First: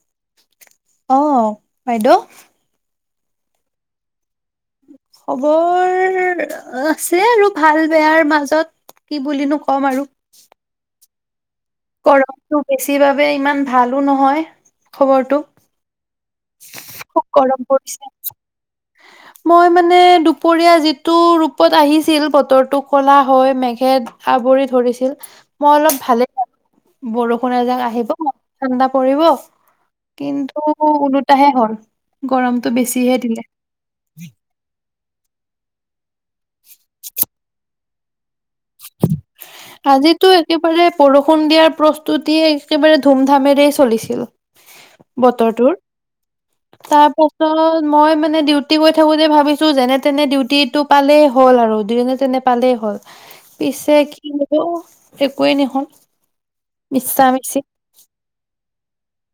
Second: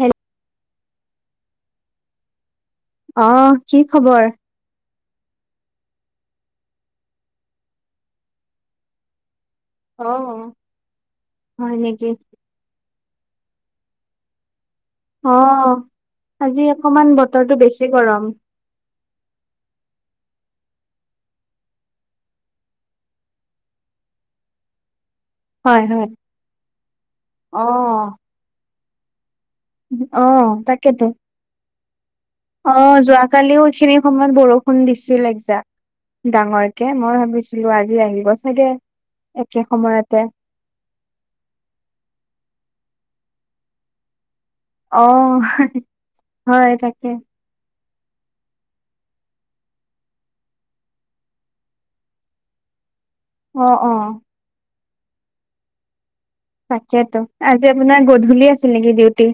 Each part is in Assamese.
হেল অহ বাইদেউ। অ কি খবৰ? খবৰ আছে আৰু ভাল বেয়াৰ মাজত কি বুলি নো কম আৰু। অ'। হয় নেকি? গৰমতটো বেছি বাবে ইমান ভালো নহয়। অ খবৰটো আজি অকমান খুব গৰম বতৰটো বেছি পৰিছে গৰম। মই মানে দুপৰীয়া যিটো ৰূপত আহিছিল বতৰটো কলা হয়। মেঘে আব- বৰি ধৰিছিল। মই হয়, অলপ হয়। ভালেই বৰষুণ এজাক আহিব অ'। ম ঠাণ্ডা পৰিব। অ', কিন্তু তাকেতো। ওলোটাহে হ'ল। গৰমটো অ বেছিহে দিলে যোৱাকালিও এইখিনি সময়ত বৰষুণ দিছিল এক যাক। ডাঙৰকে মই ভাবিছিলো আজি আহিব চাগে। একে সময়তে। আজিতো একেবাৰে বৰষুণ দিয়াৰ প্ৰস্তুতিয়েই একেবাৰে ধুম ধামেৰে চলিছিল অ', বতৰটো হয় তাকে। তাৰপাছত মই মানে ডিউটি গৈ থাকোতে ভাবিছোঁ যেনে তেনে ডিউটিটো পালেই হ'ল আৰু যেনে তেনে পালেই হ'ল। অ', পিছে অ', কিন্তু একোৱেই নহ'ল। তাকেইটো মিছা মিছি আজি আপোনাৰ গধূলি আছিল নেকি ডিউটি?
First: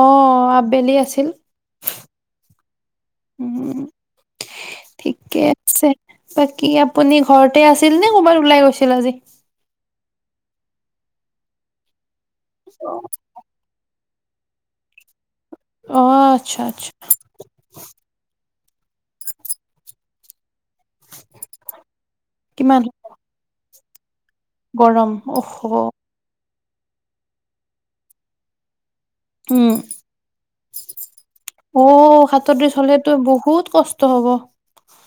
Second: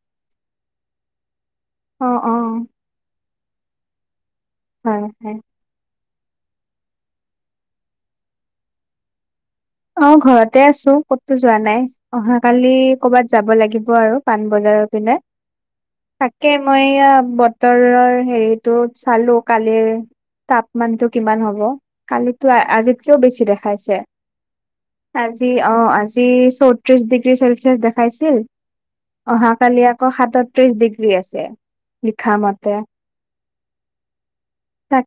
অহ আবেলি আছিল। অ', অ', উম হয়, হয়। ঠিকে আছে বাকী আপ- আপুনি ঘৰতে আছিল নে ক'ৰবাত ওলাই গৈছিল আজি? অ ঘৰতে আছো ক'তো যোৱা নাই অহা কালি কৰ'বাত যাব লাগিব আৰু। পাণবজাৰৰ পিনে, অ তাকে আচ্ছা মই আচ্ছা এয়া বতৰৰ হেৰিত ত চালো কালিৰ তাপমানতটো কিমান হ'ব কালি কিমান আজিতকেও বেছি দেখা- গৰম আজি অহ অ আজি চৌত- ত্ৰিশ ডিগ্ৰী চেলচিয়াছ দেখাইছিল উম অহাকালি আকৌ সাতত্ৰিশ ডিগ্ৰী আছে। অ লিখা মতে সাতত্ৰিশ হলেতো বহুত কষ্ট হ'ব।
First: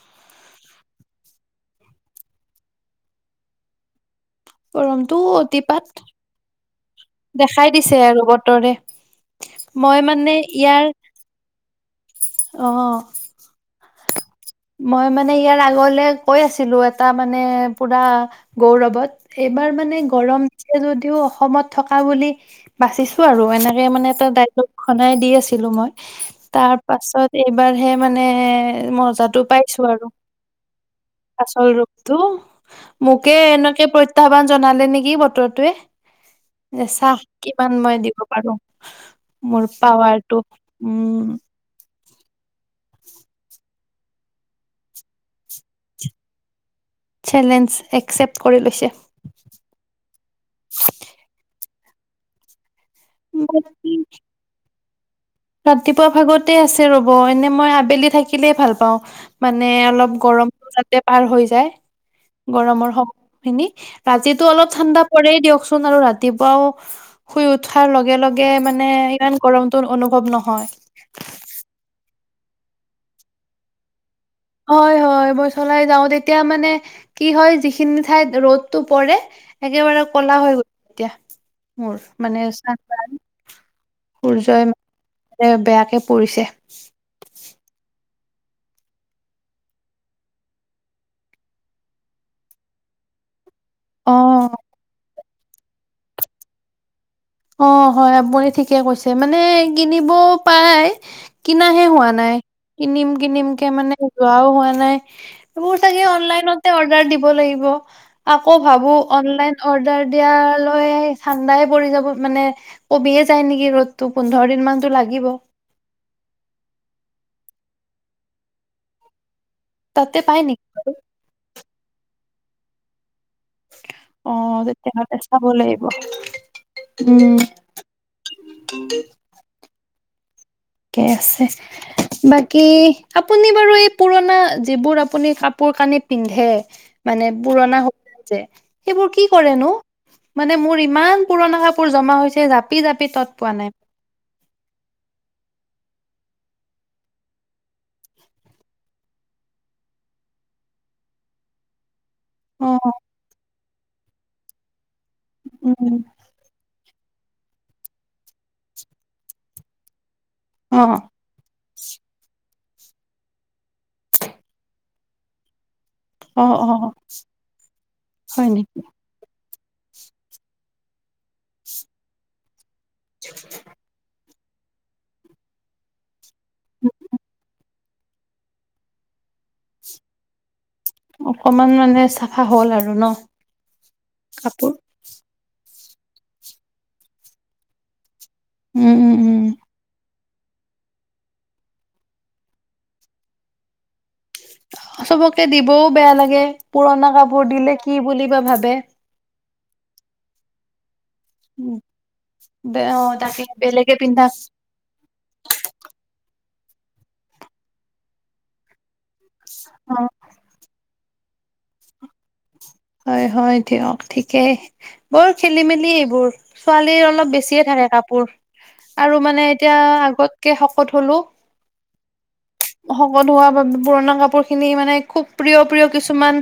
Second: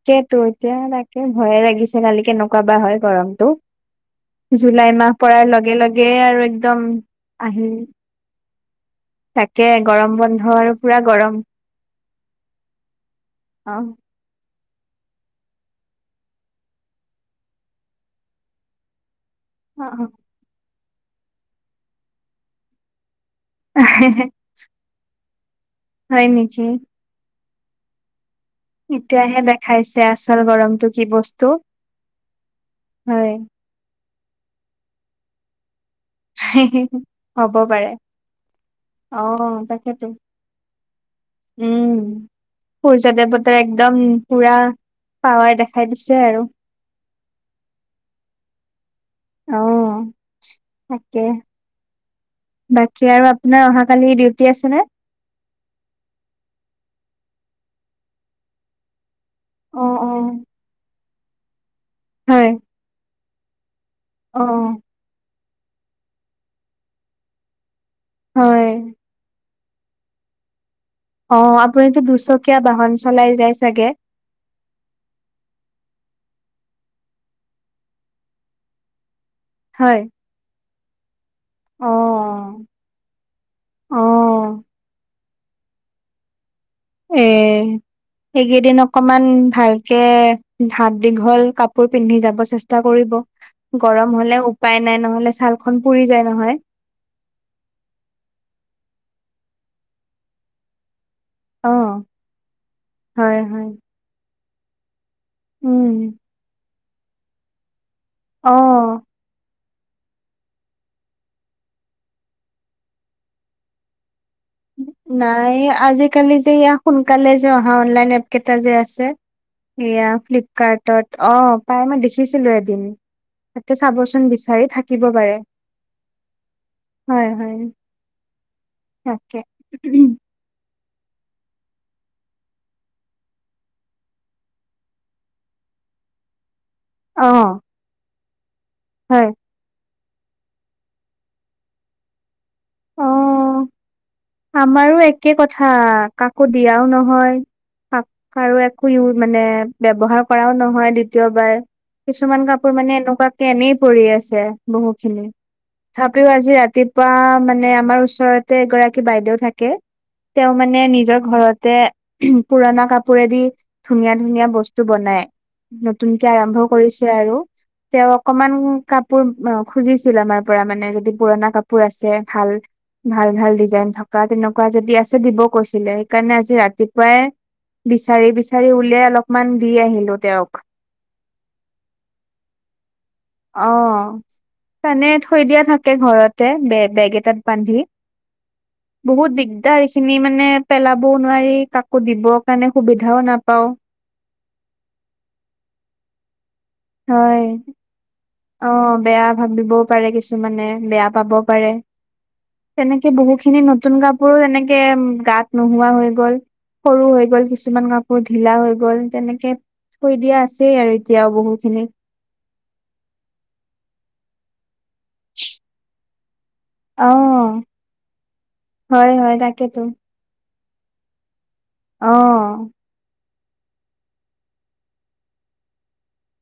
তাকেইটো এতিয়া তাকে ভয়ে লাগিছে কালি কেনেকুৱা বা হয় গৰমতটো? জুলাই মাহ গৰমটো পৰাৰ লগে অতিপাত লগে আৰু একদম দেখাই আহিল। দিছে আৰু বতৰে তাকে মই গৰম বন্ধ আৰু পুৰা গৰম। অহ অ মই মানে ইয়াৰ আগলে কৈ আছিলো এটা মানে পুৰা গৌৰৱত। এইবাৰ মানে অ গৰম দিছে যদিও অসমত থকা বুলি বাচিছ- আৰু এনেকে মানে এটা ডাইলগ খনাই দি আছিলো মই হয় নেকি তাৰ পাছত এইবাৰ হে মান- এতিয়াহে দে- কিছু আৰু আচল ৰূপটো হয়। মোকে এনেকে প্ৰত্যাহ্বান জনালে নেকি বতৰটোৱে। [inaudible] যে চাহ হ'ব কিমান পাৰে মই দিব পাৰো অ' মোৰ তাকেতো পাৱাৰটো উম। উম। সূৰ্য দেৱতাৰ একদম পুৰা পাৱাৰ দেখাই দিছে আৰু। চেলেঞ্জ একচেপ্ট কৰি লৈছে। অঁহ তাকে। বাকী আৰু আপোনাৰ অহাকালি ডিউটি আছেনে? ৰাতিপুৱা ভাগতে আছে ৰ'ব এনে মই আবেলি থাকিলেই ভাল পাওঁ মানে অ' অলপ অ' গৰমটো যাতে পাৰ হৈ যায়। হয় গৰমৰ সময়খিনি, আজিটো অলপ অ' ঠাণ্ডা পৰেই দিয়ক চোন আৰু ৰাতিপুৱাও শুই উঠাৰ লগে লগে হয়। মানে ইমান গৰমতো অনুভৱ নহয়। অঁ আপুনিটো দুচকীয়া বাহন চলাই যায় চাগে হয় হয় মই চলাই যাওঁ তেতিয়া মানে কি হয় যিখিনি ঠাইত ৰ'দটো পৰে একেবাৰে হয় কলা হৈ গ'ল এতিয়া, মোৰ মানে চ অ' অ' সূৰ্যই মানে বেয়াকে পৰিছে। এহ। এইকেইদিন অকমান ভালকে হাত দীঘল কাপোৰ পিন্ধি যাব চেষ্টা কৰি গৰম অ হ'লে উপায় নাই নহ'লে ছালখন পুৰি যায় নহয়। অঁ হয় আপুনি ঠিকে কৈছে। মানে কিনিব পায় অ', কিনাহে হোৱা নাই। কিনিম হয় কিনিম কে হয়। মানে যোৱাও হোৱা নাই। সেইবোৰ উম চাগে অনলাইনতে অৰ্দাৰ দিব লাগিব অ আকৌ ভাবো অনলাইন অৰ্ডাৰ দিয়ালৈ ঠাণ্ডাই পৰি যাব মানে কমিয়ে যায় নেকি ৰ'দতো। নাই আজিকালি যে ইয়া সোনকালে যে অহা অনলাইন এপ কেইটা যে আছে। এয়া তাতে পাই নেকি? ফ্লিপকাৰ্টত অঁ পাই মই দেখিছিলো এদিন। তাতে চাবচোন অ', বিচাৰি থাকিব তেতিয়াহ'লে পাৰে। চাব লাগিব হয় উম, হয়। তাকে, উমহ। ঠিকে আছে। বাকী আপুনি বাৰু এই পুৰণা যিবোৰ আপুনি কাপোৰ কাপোৰ - কানি পিন্ধে অ মানে পুৰণা হয় যে, সেইবোৰ কি হয় কৰেনো? মানে মোৰ ইমান পুৰণা কাপোৰ জমা হৈছে জাপি -জাপি তত পোৱা অঁ, নাই। আমাৰো একে কথা কাকো দিয়াওঁ নহয় শাক আৰু একো ইউ মানে ব্যৱহাৰ কৰাও নহয় দ্বিতীয়বাৰ কিছুমান কাপোৰ মানে অ', এনেকুৱাকে এনেই পৰি আছে বহুখিনি, উম, তথাপিও আজি ৰাতি পুৱা মানে আমাৰ ওচৰতে এগৰাকী বাইদেউ থাকে। তেওঁ মানে অ', নিজৰ ঘৰতে, উমহ পুৰণা কাপোৰেদি ধুনীয়া ধুনীয়া বস্তু বনাই। নতুনকে আৰম্ভ অ', অ', কৰিছে আৰু তেওঁ হয় অকমান নেকি? কাপোৰ অ খুজিছিল আমাৰ পৰা মানে যদি পুৰণা কাপোৰ আছে ভাল ভাল ভাল ডিজাইন থকা তেনেকুৱা কুৱা যদি আছে দিব কৈছিলে। সেইকাৰণে আজি ৰাতিপুৱাই বিচাৰি বিচাৰি উলিয়াই অলপমান দি আহিলো তেওঁক। অকমান মানে চাফা হ'ল আৰু ন। অঁ কাপোৰ? মানে থৈ দিয়া থাকে ঘৰতে বে বেগ এটাত বান্ধি। উম, উম, বহুত উম, দিগদাৰ এইখিনি মানে মানে পেলাবও নোৱাৰি কাকো দিবৰ কাৰণে সুবিধাও নাপাওঁ। চবকে দিবও বেয়া লাগে পুৰণা হয় কাপোৰ দিলে কি বুলি বা অ ভাবে। বেয়া ভাবিবও পাৰে কিছুমানে বেয়া পাব পাৰে। বে তেনেকে অ', তাকে বহুখিনি বেলেগে নতুন পিন্ধা কাপোৰো এনেকে উম গাত নোহোৱা হৈ গ'ল। সৰু হৈ গ'ল। কিছুমান কাপোৰ ঢিলা হৈ গ'ল, তেনেকে অ', থৈ দিয়া আছেই আৰু এতিয়াও বহুখিনি। হয় হয় দিয়ক ঠিকেই, বৰ খেলি-মেলি এইবোৰ। ছোৱালীৰ অ অলপ বেছিয়ে থাকে কাপোৰ, হয় আৰু হয় মানে এতিয়া তাকেতো আগত কে শকত হ'লো। অহ। শকত হোৱা বাবে পুৰণা কাপোৰ খিনি মানে, খুব প্ৰিয়, প্ৰিয় কিছুমান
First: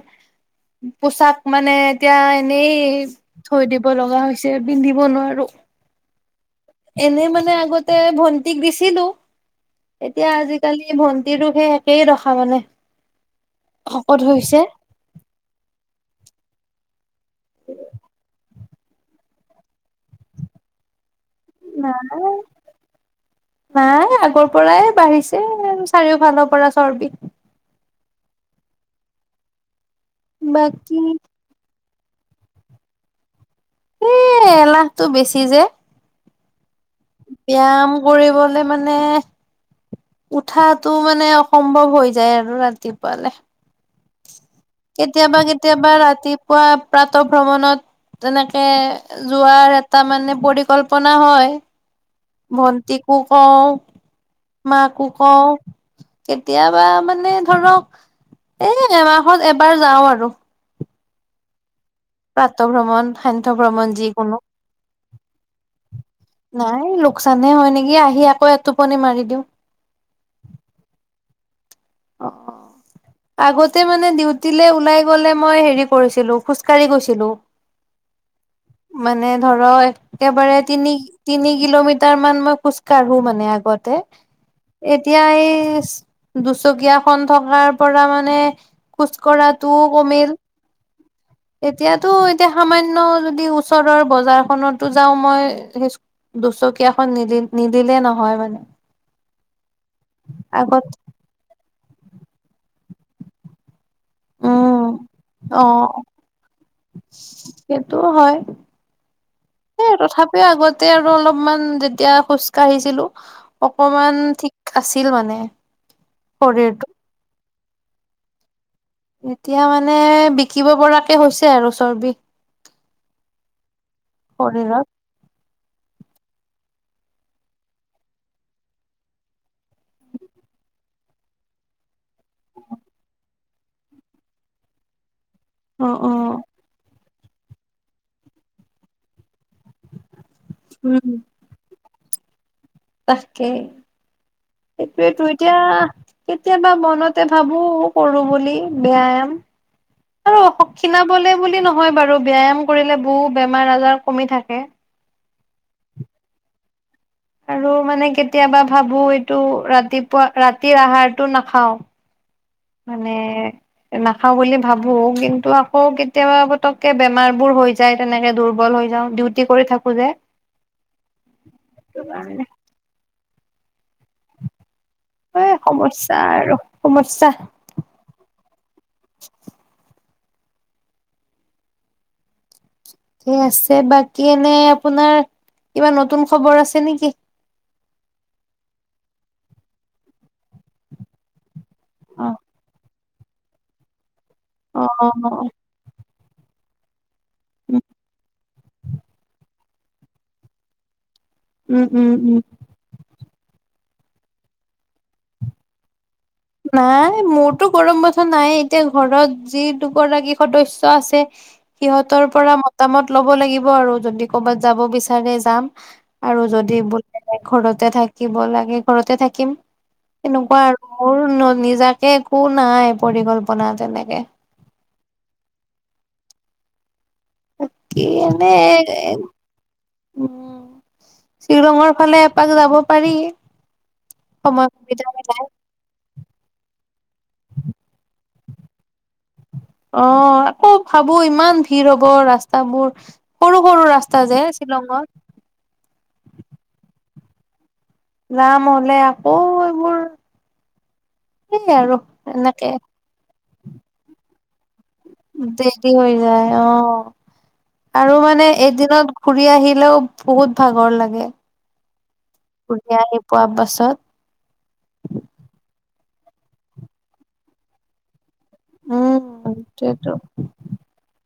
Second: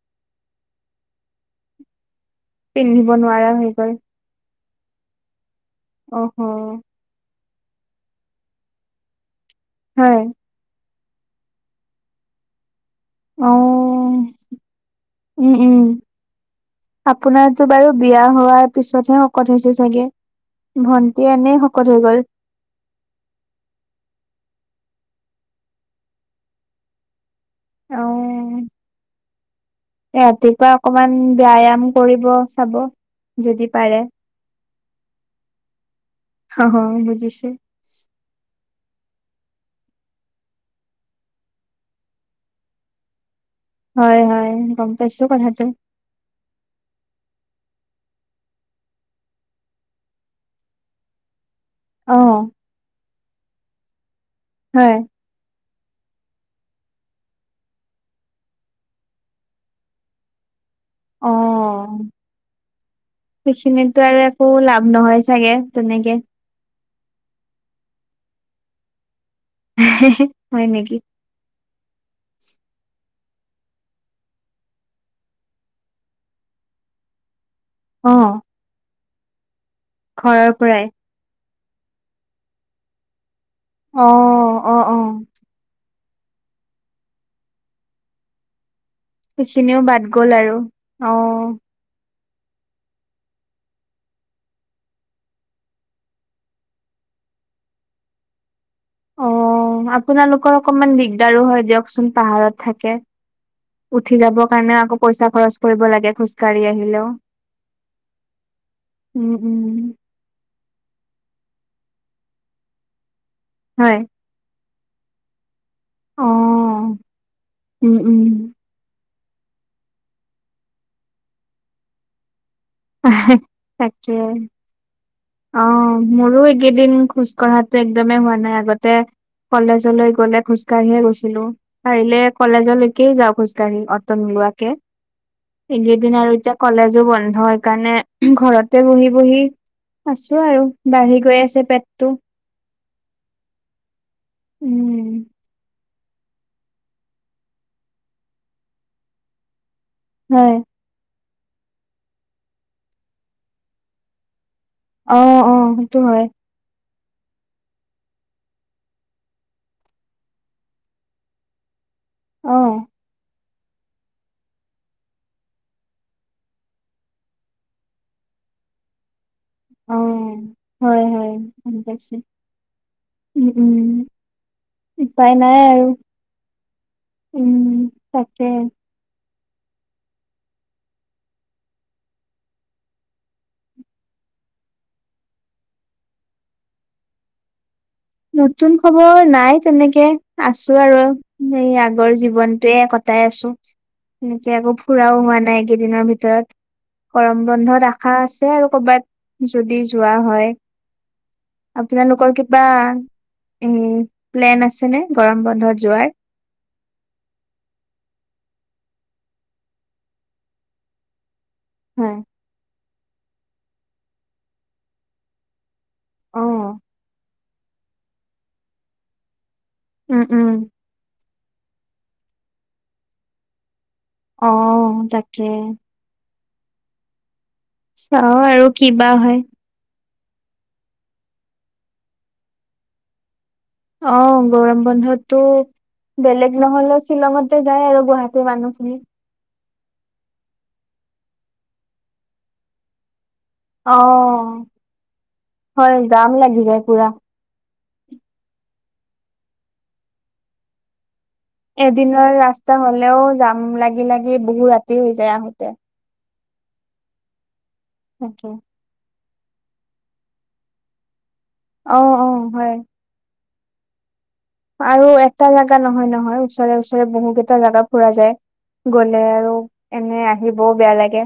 পোচাক মানে এতিয়া এনেই পিন্ধিব নোৱাৰা থৈ হৈ দিব গ'ল লগা হৈছে, পিন্ধিব নোৱাৰো। অহ হ'। এনে মানে আগতে ভণ্টিক দিছিলোঁ, হয় এতিয়া আজিকালি ভণ্টিৰো সেই একেই দশা মানে, অ শকত হৈছে উম উম', আপোনাৰ টো বাৰু বিয়া হোৱা পিছতহে শকত হৈছে চাগে, ভন নাই, নাই আগৰ পৰাই বাঢ়িছে চাৰিওফালৰ পৰা চৰ্বি অহ', ৰাতিপুৱা বাকী অকমান ব্যায়াম কৰিব চাব, যদি পাৰে টো বেছি যে অ বুজিছো ব্যায়াম কৰিবলে মানে মানে, উঠাটো মানে অসম্ভৱ হৈ যায়, আৰু ৰাতিপুৱালে। হয়, হয়। গম পাইছো কেতিয়াবা কথাটো কেতিয়াবা ৰাতিপুৱা প্ৰ প্ৰাত ভ্ৰমণত তেনেকে যোৱাৰ এটা মানে পৰিকল্পনা হয়। অ ভন্টি কো কওঁ, হয় মাকো কওঁ কেতিয়াবা মানে ধৰক এ এমাহত এবাৰ যাও আৰু। অ প্ৰাতঃ ভ্ৰমণ সান্ধ্য ভ্ৰমণ সেইখিনিতো আৰু যিকোনো। একো লাভ নহয় চাগে, তেনেকে নাই লোকচানহে হয় নেকি, আহি আকৌ এটোপনি মাৰি দিওঁ হে, হে, হে, হয় নেকি। অ আগতে মানে ডিউটিলে ওলাই গ'লে মই হেৰি কৰিছিলো, খোজকাঢ়ি গৈছিলো। অহ'। মানে ধৰক একেবাৰে তিনি, তিনি কিলোমিটাৰ মান মই খোজকাঢ়ো মানে আগ আগতে, অ অ অ এতিয়া এই দুচকীয়াখন থকাৰ পৰা মানে, খোজ সেইখিনিও কঢ়াটোও বাদ গ'ল কমিল। আৰু অ এতিয়াতো, এতিয়া সামান্য যদি ওচৰৰ বজাৰখনতো যাও মই সে দুচকীয়াখন নিদি -নিদিলে নহয় মানে। অহ' আপোনালোকৰ আগত অকমান দিগদাৰো হয় দিয়কচোন, পাহাৰত থাকে। উঠি যাবৰ কাৰণেও উম। আকৌ পইচা খৰচ কৰিব অ', লাগে, খোজকাঢ়ি আহিলেও। উম উম সেই তথাপিও আগতে আৰু অলপমান তেতিয়া খোজ কাঢ়িছিলো, হয় অকমান থিক আছিল মানে, অ শৰীৰটো উম', উম'। এতিয়া মানে বিকিব পৰাকে হৈছে আৰু চৰ্বি হে, তাকে। শৰীৰত। অহ' মোৰো এইকেইদিন খোজ কঢ়াতো একদমেই হোৱা নাই, আগতে কলেজলৈ গ'লে খোজকাঢ়িয়ে গৈছিলো, পাৰিলে কলেজলৈকে যাওঁ খোজঢ়ি গাড়ী, অট নোলোৱাকে, অ', এইকেইদিন আৰু অ', এতিয়া কলেজো বন্ধ হয়, কাৰণে ঘৰতে বহি-বহি আছো আৰু, বাঢ়ি উম, গৈ আছে পেট। টো তাকেই, সেইটোৱে টো উম এতিয়া কেতিয়াবা মনতে ভাবো কৰো বুলি ব্যয়াম আৰু হয় অস ক্ষীণাম শোলে বুলি নহয় বাৰু ব ব্যায়াম কৰিলে বহু বেমাৰ আজাৰ কমি থাকে অ অ সেইটো হয় আৰু মানে কেতিয়াবা ভাবো এইটো ৰাতিপুৱা ৰাতিৰ আহাৰটো নাখাও অ মানে নাখাও বুলি ভাবো কিন্তু আকৌ কেতিয়াবা পতকে বেমাৰ বোৰ হৈ যায় তেনেকে দুৰ্বল হৈ [unintelligible] যে অ', হয়-হয় গম সেইটো পাইছো। কাৰণে উম, উম। উপায় এই নাই আৰু সমস্যা আৰু সমস্যা উম তাকে। ঠিক আছে বাকী এনে আপোনাৰ কিবা নতুন খবৰ আছে নেকি? নতুন খবৰ নাই তেনেকে আছো আৰু এই আগৰ অ জীৱনটোৱে ক গোটাই আছো এনেকে আকৌ অ ফুৰাও হোৱা নাই একেইদিনৰ ভিতৰত। গৰম উম বন্ধত আশা আছে আৰু কৰবাত যদি যোৱা হয়। উম উম উম আপোনালোকৰ কিবা উম, প্লেন আছে নে গৰম বন্ধত যোৱাৰ? নহয় মোৰতো গৰম বন্ধ নাই এতিয়া ঘৰত যি দুগৰাকী সদস্য আছে হয় সিহঁতৰ পৰা মতামত ল'ব লাগিব আৰু যদি ক'বাত যাব বিচাৰে যাম অ আৰু যদি বোলে ঘৰত [unintelligible] থাকিব লাগে ঘৰতে থাকিম। উম উম তেনেকুৱা আৰু মোৰ নিজাকে একো নাই পৰিকল্পনা তেনে। [unintelligible] তাকে। [unintelligible] কি চাও এনে আৰু কিবা হয় উম, শিলংৰ ফালে এপাক যাব পাৰি। অ' সময় গৰম সুবিধা মিলাই বন্ধতো বেলেগ নহ'লে শ্বিলঙতে যাওঁ আৰু গুৱাহাটীৰ মানুহখিনি। অ' আকৌ ভাবো ইমান ভিৰ হব ৰাস্তাবোৰ। সৰু সৰু অ ৰাস্তা যে শ্বিলঙত। দাম লাগি যায় পুৰা। যাম হ'লে আকৌ এইবোৰ সেই আৰু এদিনৰ এনেকে ৰাস্তা হলেও যাম লাগি-লাগি বহু ৰাতি হৈ যায় আহোঁতে। দেৰি হৈ যায় অ' আৰু তাকে। মানে এদিনত ঘুৰি আহিলেও বহুত ভাগৰ লাগে। অ অ হয় ঘুৰি আহি পোৱা পাছত আৰু এটা জাগা নহয়-নহয়, ওচৰে-ওচৰে বহু গেটা জাগা ফুৰা যায়। গলে আৰু উম সেইটোৱেতো এনে আহিব বেয়া লাগে।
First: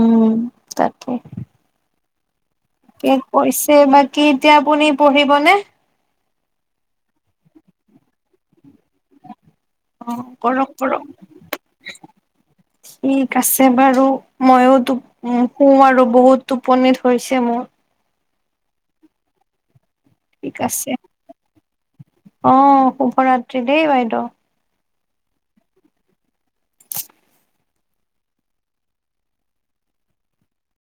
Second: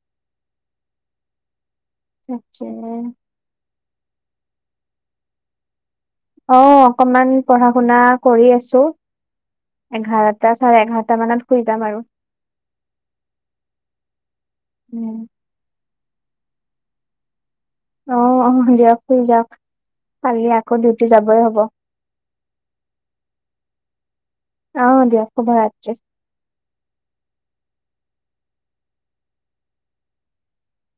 উম, তাকে। তাকে। [unintelligible] কৈছে বাকী এতিয়া আপুনি পঢ়িবনে? অ', অকনমান পঢ়া শুনা কৰি আছো। এঘাৰটা কৰক চাৰে কৰক এঘাৰটা মানত শুই যাম আৰু। ঠিক আছে বাৰু মইওতো উম। [unintelligible] আৰু বহুত টোপনি ধৰিছে মোৰ। অ', অ' দিয়ক শুই যাওক কালি ঠিক আকৌ আছে ডিউটি যাবৈ হব। অ', শুভৰাত্ৰি দেই বাইদেউ। দিয়া শুভৰাত্ৰি।